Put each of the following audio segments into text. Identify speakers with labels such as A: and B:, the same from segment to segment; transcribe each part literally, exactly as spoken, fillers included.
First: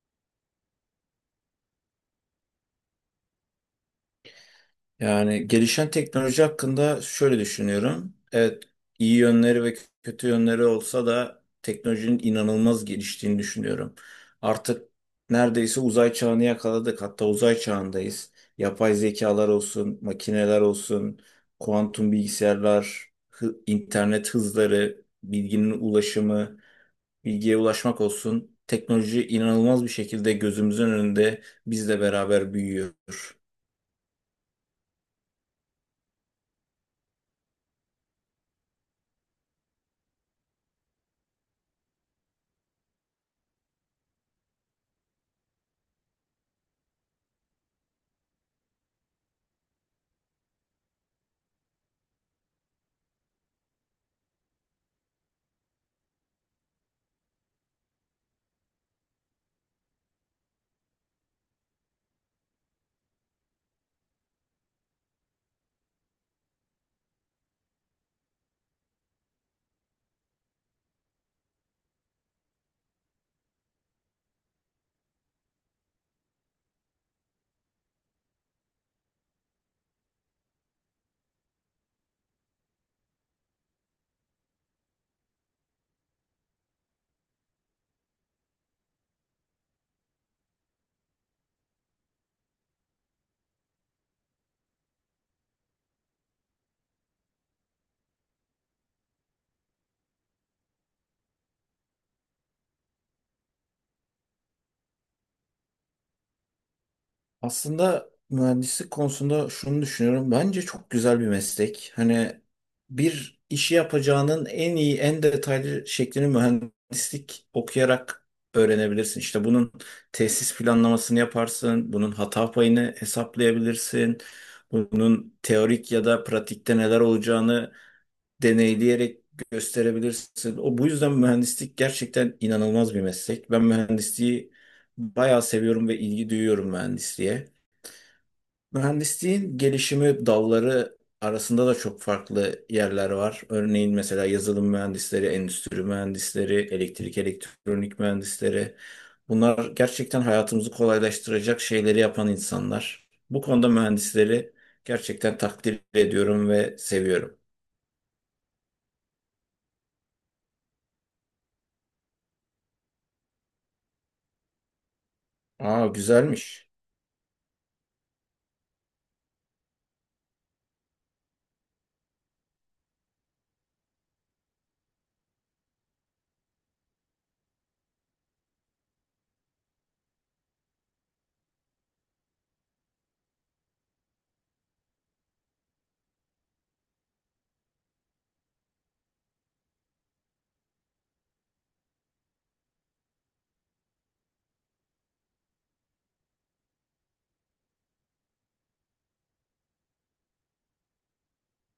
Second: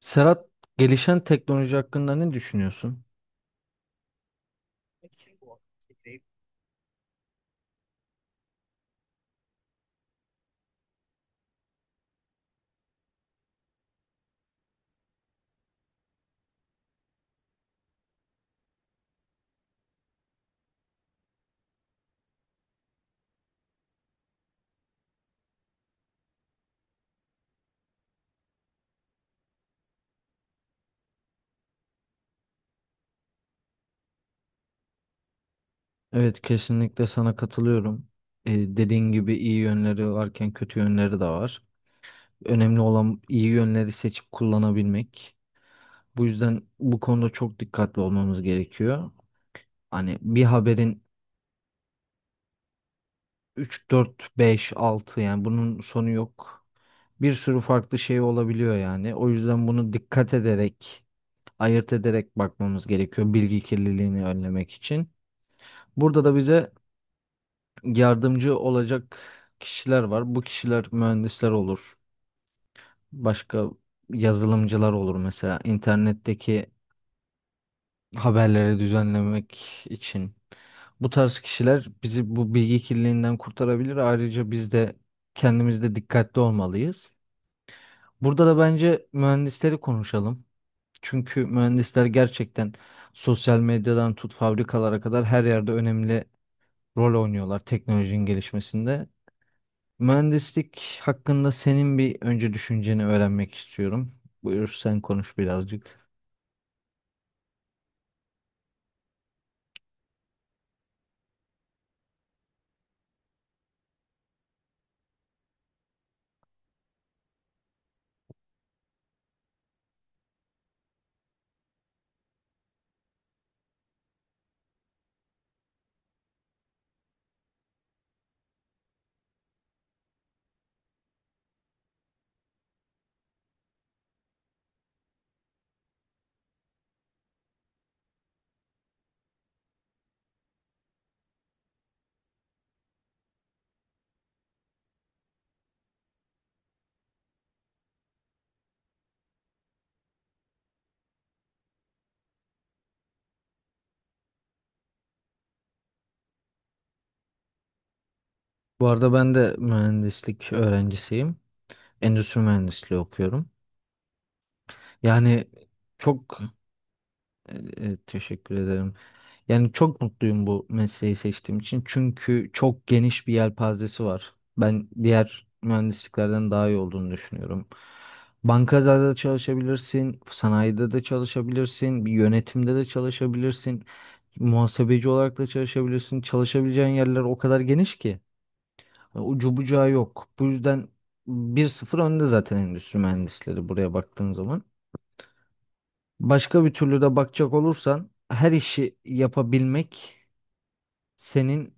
A: Serhat, gelişen teknoloji hakkında ne düşünüyorsun?
B: Yani gelişen teknoloji hakkında şöyle düşünüyorum. Evet, iyi yönleri ve kötü yönleri olsa da teknolojinin inanılmaz geliştiğini düşünüyorum. Artık neredeyse uzay çağını yakaladık. Hatta uzay çağındayız. Yapay zekalar olsun, makineler olsun, kuantum bilgisayarlar, hı- internet hızları, bilginin ulaşımı, bilgiye ulaşmak olsun. Teknoloji inanılmaz bir şekilde gözümüzün önünde bizle beraber büyüyor.
A: Evet, kesinlikle sana katılıyorum. Ee, dediğin gibi iyi yönleri varken kötü yönleri de var. Önemli olan iyi yönleri seçip kullanabilmek. Bu yüzden bu konuda çok dikkatli olmamız gerekiyor. Hani bir haberin üç dört beş altı yani bunun sonu yok. Bir sürü farklı şey olabiliyor yani. O yüzden bunu dikkat ederek, ayırt ederek bakmamız gerekiyor bilgi kirliliğini önlemek için. Burada da bize yardımcı olacak kişiler var. Bu kişiler mühendisler olur. Başka yazılımcılar olur mesela internetteki haberleri düzenlemek için. Bu tarz kişiler bizi bu bilgi kirliliğinden kurtarabilir. Ayrıca biz de kendimizde dikkatli olmalıyız. Burada da bence mühendisleri konuşalım. Çünkü mühendisler gerçekten sosyal medyadan tut fabrikalara kadar her yerde önemli rol oynuyorlar teknolojinin gelişmesinde. Mühendislik hakkında senin bir önce düşünceni öğrenmek istiyorum. Buyur sen konuş birazcık.
B: Aslında mühendislik konusunda şunu düşünüyorum. Bence çok güzel bir meslek. Hani bir işi yapacağının en iyi, en detaylı şeklini mühendislik okuyarak öğrenebilirsin. İşte bunun tesis planlamasını yaparsın, bunun hata payını hesaplayabilirsin, bunun teorik ya da pratikte neler olacağını deneyleyerek gösterebilirsin. O bu yüzden mühendislik gerçekten inanılmaz bir meslek. Ben mühendisliği bayağı seviyorum ve ilgi duyuyorum mühendisliğe. Mühendisliğin gelişimi dalları arasında da çok farklı yerler var. Örneğin mesela yazılım mühendisleri, endüstri mühendisleri, elektrik, elektronik mühendisleri. Bunlar gerçekten hayatımızı kolaylaştıracak şeyleri yapan insanlar. Bu konuda mühendisleri gerçekten takdir ediyorum ve seviyorum.
A: Bu arada ben de mühendislik öğrencisiyim. Endüstri mühendisliği okuyorum. Yani
B: Aa,
A: çok
B: güzelmiş.
A: e, e, teşekkür ederim. Yani çok mutluyum bu mesleği seçtiğim için. Çünkü çok geniş bir yelpazesi var. Ben diğer mühendisliklerden daha iyi olduğunu düşünüyorum. Bankada da çalışabilirsin, sanayide de çalışabilirsin, bir yönetimde de çalışabilirsin. Muhasebeci olarak da çalışabilirsin. Çalışabileceğin yerler o kadar geniş ki. hani ucu bucağı yok. Bu yüzden bir sıfır önde zaten endüstri mühendisleri buraya baktığın zaman. Başka bir türlü de bakacak olursan her işi yapabilmek senin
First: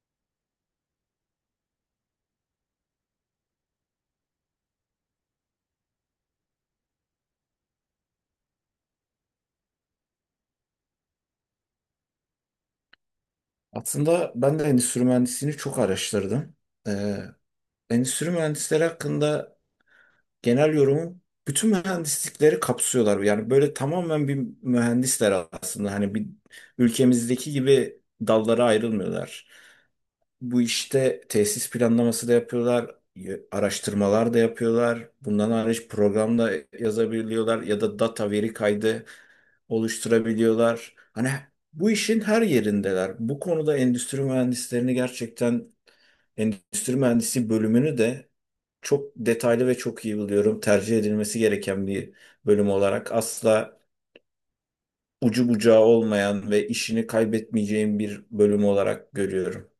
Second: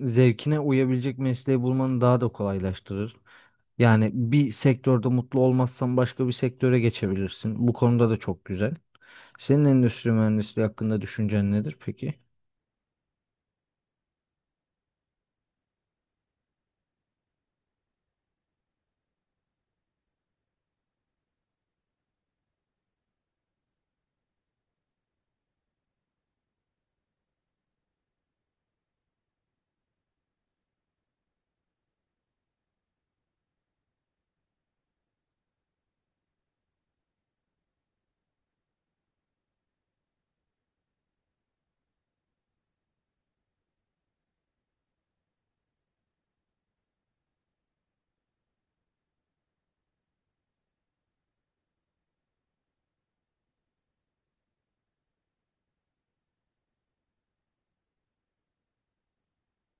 A: zevkine uyabilecek mesleği bulmanı daha da kolaylaştırır. Yani bir sektörde mutlu olmazsan başka bir sektöre geçebilirsin. Bu konuda da çok güzel. Senin endüstri mühendisliği hakkında düşüncen nedir peki?
B: Aslında ben de endüstri mühendisliğini çok araştırdım. Ee, endüstri mühendisleri hakkında genel yorumu bütün mühendislikleri kapsıyorlar. Yani böyle tamamen bir mühendisler aslında. Hani bir ülkemizdeki gibi dallara ayrılmıyorlar. Bu işte tesis planlaması da yapıyorlar, y- araştırmalar da yapıyorlar. Bundan hariç program da yazabiliyorlar ya da data veri kaydı oluşturabiliyorlar. Hani bu işin her yerindeler. Bu konuda endüstri mühendislerini gerçekten endüstri mühendisi bölümünü de çok detaylı ve çok iyi buluyorum. Tercih edilmesi gereken bir bölüm olarak asla ucu bucağı olmayan ve işini kaybetmeyeceğim bir bölüm olarak görüyorum.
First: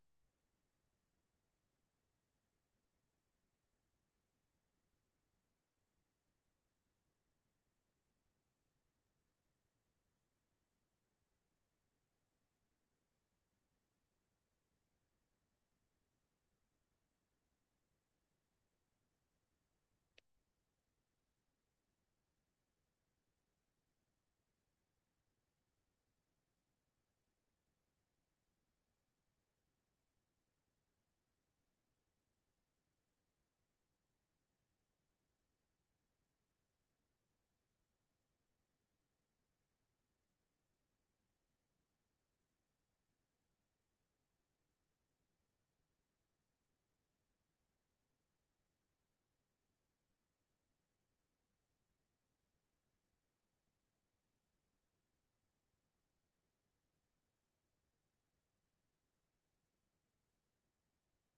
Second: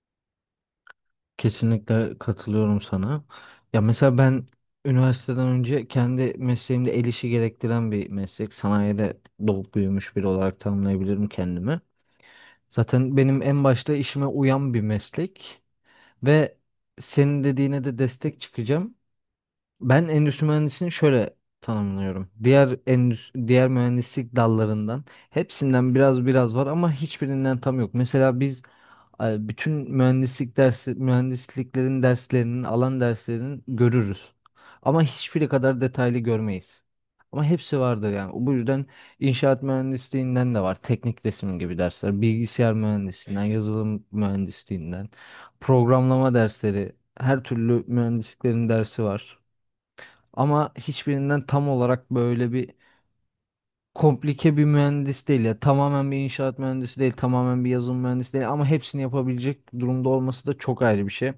A: Kesinlikle katılıyorum sana. Ya mesela ben üniversiteden önce kendi mesleğimde el işi gerektiren bir meslek. Sanayide doğup büyümüş biri olarak tanımlayabilirim kendimi. Zaten benim en başta işime uyan bir meslek ve senin dediğine de destek çıkacağım. Ben endüstri mühendisliğini şöyle tanımlıyorum. Diğer endüstri, diğer mühendislik dallarından hepsinden biraz biraz var ama hiçbirinden tam yok. Mesela biz e, bütün mühendislik dersi, mühendisliklerin derslerinin, alan derslerinin görürüz. Ama hiçbiri kadar detaylı görmeyiz. Ama hepsi vardır yani. Bu yüzden inşaat mühendisliğinden de var. Teknik resim gibi dersler. Bilgisayar mühendisliğinden, yazılım mühendisliğinden, programlama dersleri, her türlü mühendisliklerin dersi var. Ama hiçbirinden tam olarak böyle bir komplike bir mühendis değil ya. Tamamen bir inşaat mühendisi değil, tamamen bir yazılım mühendisi değil ama hepsini yapabilecek durumda olması da çok ayrı bir şey.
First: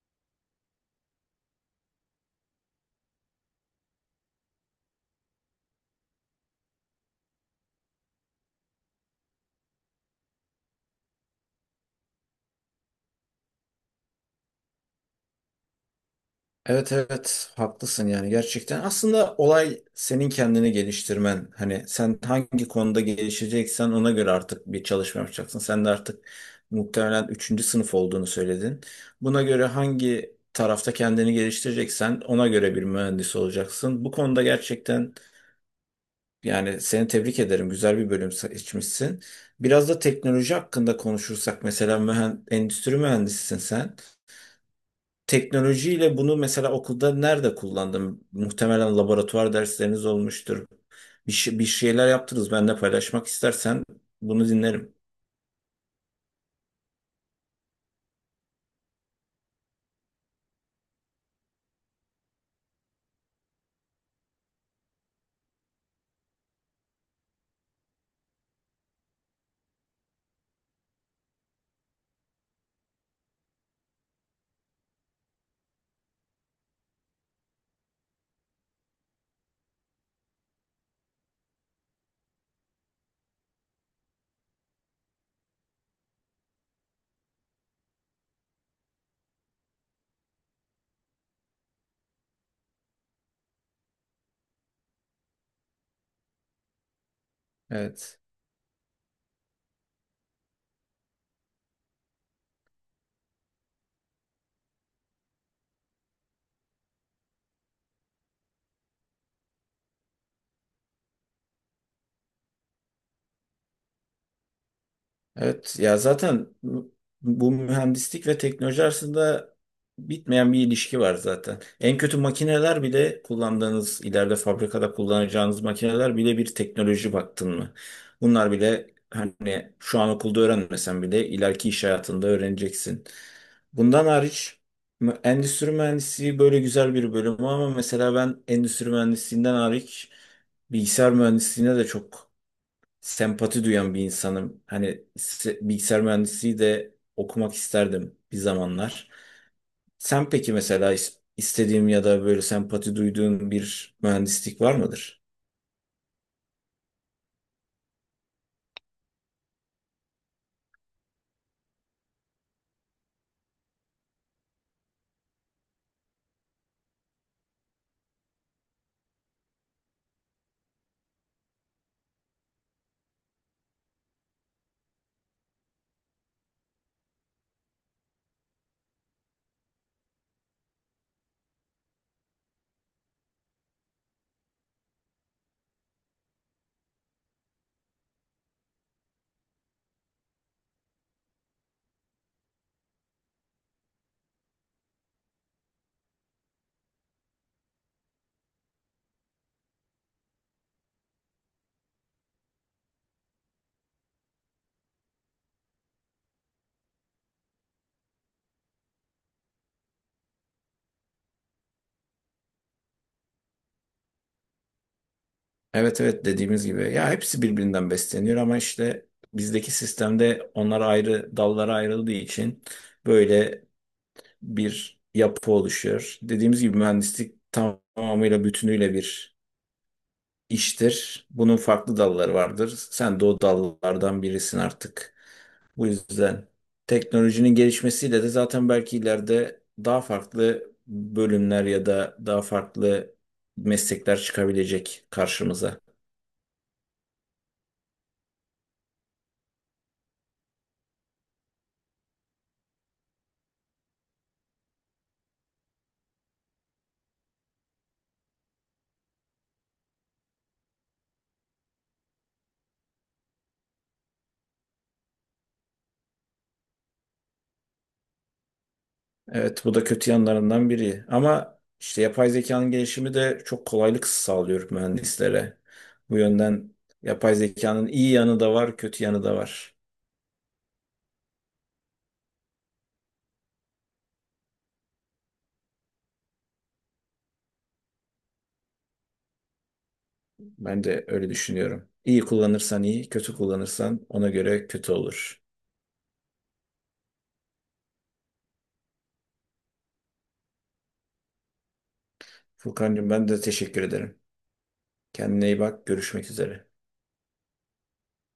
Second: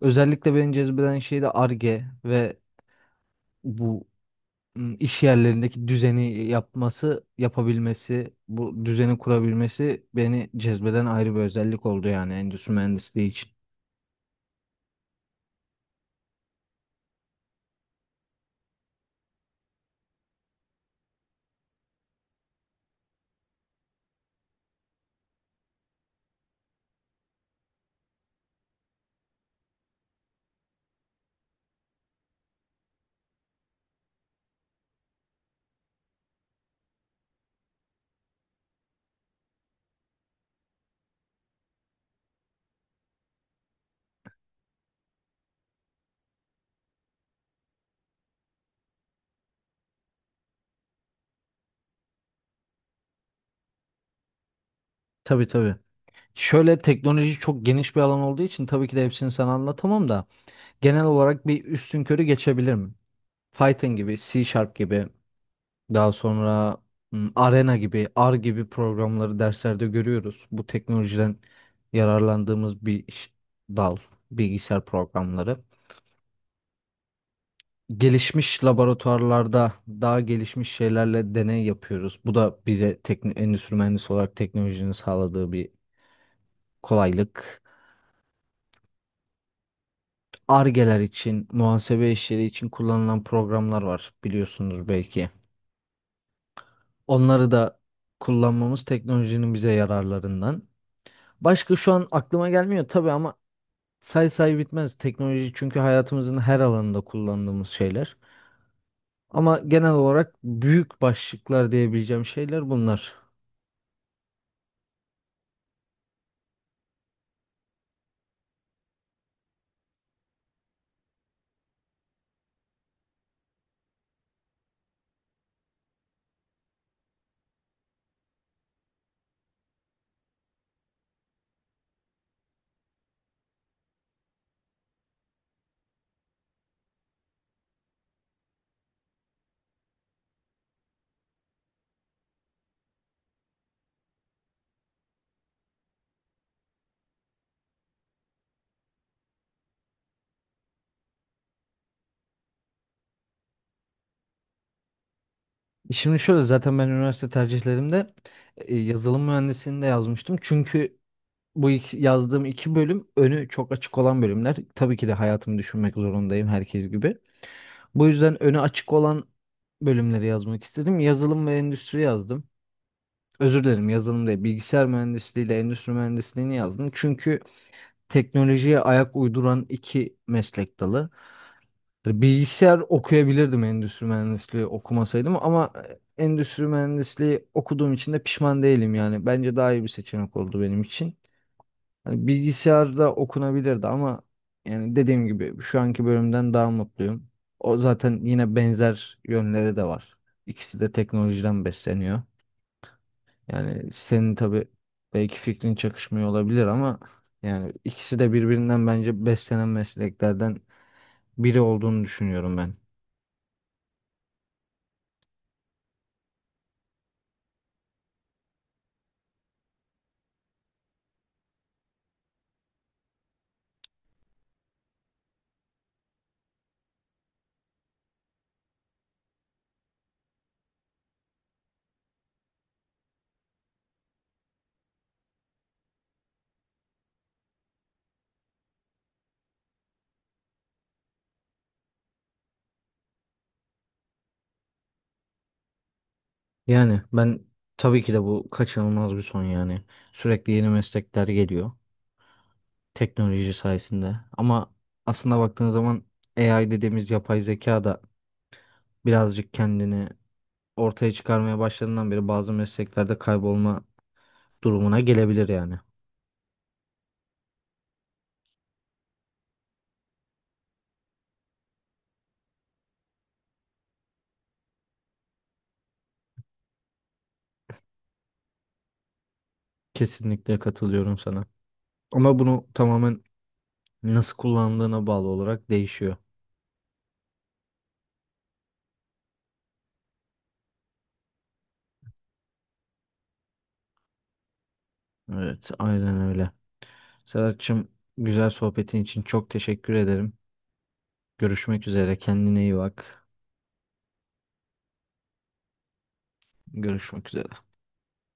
A: Özellikle beni cezbeden şey de Ar-Ge ve bu ım, iş yerlerindeki düzeni yapması, yapabilmesi, bu düzeni kurabilmesi beni cezbeden ayrı bir özellik oldu yani endüstri mühendisliği için.
B: Evet, evet, haklısın yani gerçekten. Aslında olay senin kendini geliştirmen. Hani sen hangi konuda gelişeceksen ona göre artık bir çalışma yapacaksın. Sen de artık muhtemelen üçüncü sınıf olduğunu söyledin. Buna göre hangi tarafta kendini geliştireceksen ona göre bir mühendis olacaksın. Bu konuda gerçekten yani seni tebrik ederim. Güzel bir bölüm seçmişsin. Biraz da teknoloji hakkında konuşursak mesela mühen- endüstri mühendisisin sen. Teknolojiyle bunu mesela okulda nerede kullandım? Muhtemelen laboratuvar dersleriniz olmuştur. Bir, şey- bir şeyler yaptınız. Benimle paylaşmak istersen bunu dinlerim.
A: Tabii, tabii. Şöyle teknoloji çok geniş bir alan olduğu için tabii ki de hepsini sana anlatamam da. Genel olarak bir üstünkörü geçebilirim. Python gibi, C Sharp gibi, daha sonra m, Arena gibi, R gibi programları derslerde görüyoruz. Bu teknolojiden yararlandığımız bir iş- dal, bilgisayar programları. Gelişmiş laboratuvarlarda daha gelişmiş şeylerle deney yapıyoruz. Bu da bize tekn- endüstri mühendisi olarak teknolojinin sağladığı bir kolaylık. Argeler için, muhasebe işleri için kullanılan programlar var biliyorsunuz belki. Onları da
B: Evet.
A: kullanmamız teknolojinin bize yararlarından. Başka şu an aklıma gelmiyor tabii ama say say bitmez teknoloji çünkü hayatımızın her alanında kullandığımız şeyler. Ama genel olarak büyük başlıklar diyebileceğim şeyler bunlar.
B: Evet ya, zaten bu bu mühendislik ve teknoloji arasında bitmeyen bir ilişki var zaten. En kötü makineler bile kullandığınız, ileride fabrikada kullanacağınız makineler bile bir teknoloji baktın mı? Bunlar bile hani şu an okulda öğrenmesen bile ileriki iş hayatında öğreneceksin. Bundan hariç mü- endüstri mühendisliği böyle güzel bir bölüm ama mesela ben endüstri mühendisliğinden hariç bilgisayar mühendisliğine de çok sempati duyan bir insanım. Hani se- bilgisayar mühendisliği de okumak isterdim bir zamanlar. Sen peki mesela is- istediğim ya da böyle sempati duyduğun bir mühendislik var mıdır?
A: Şimdi şöyle zaten ben üniversite tercihlerimde e, yazılım mühendisliğini de yazmıştım. Çünkü bu iki- yazdığım iki bölüm önü çok açık olan bölümler. Tabii ki de hayatımı düşünmek zorundayım herkes gibi. Bu yüzden öne açık olan bölümleri yazmak istedim. Yazılım ve endüstri yazdım. Özür dilerim, yazılım değil. Bilgisayar mühendisliği ile endüstri mühendisliğini yazdım. Çünkü teknolojiye ayak uyduran iki meslek dalı. Hani bilgisayar okuyabilirdim endüstri mühendisliği okumasaydım ama e, endüstri mühendisliği okuduğum için de pişman değilim yani. Bence daha iyi bir seçenek oldu benim için. Hani bilgisayarda okunabilirdi ama yani dediğim gibi şu anki bölümden daha mutluyum. O zaten yine benzer yönleri de var. İkisi de teknolojiden besleniyor. Yani senin tabii belki fikrin çakışmıyor olabilir ama yani ikisi de birbirinden bence beslenen mesleklerden biri olduğunu düşünüyorum ben.
B: Evet, evet, dediğimiz gibi ya hepsi birbirinden besleniyor ama işte bizdeki sistemde onlar ayrı dallara ayrıldığı için böyle bir yapı oluşuyor. Dediğimiz gibi mühendislik tamamıyla bütünüyle bir iştir. Bunun farklı dalları vardır. Sen de o dallardan birisin artık. Bu yüzden teknolojinin gelişmesiyle de zaten belki ileride daha farklı bölümler ya da daha farklı meslekler çıkabilecek karşımıza.
A: Yani ben tabii ki de bu kaçınılmaz bir son yani. Sürekli yeni meslekler geliyor teknoloji sayesinde. Ama aslında baktığın zaman A I dediğimiz yapay zeka da birazcık kendini ortaya çıkarmaya başladığından beri bazı mesleklerde kaybolma durumuna gelebilir yani.
B: Evet, bu da kötü yanlarından biri. Ama işte yapay zekanın gelişimi de çok kolaylık sağlıyor mühendislere. Bu yönden yapay zekanın iyi yanı da var, kötü yanı da var.
A: Kesinlikle katılıyorum sana. Ama bunu tamamen nasıl kullandığına bağlı olarak değişiyor.
B: Ben de öyle düşünüyorum. İyi kullanırsan iyi, kötü kullanırsan ona göre kötü olur.
A: Evet, aynen öyle. Serhat'cığım, güzel sohbetin için çok teşekkür ederim. Görüşmek üzere. Kendine iyi
B: Furkancığım,
A: bak.
B: ben de teşekkür ederim. Kendine iyi bak, görüşmek üzere.
A: Görüşmek üzere.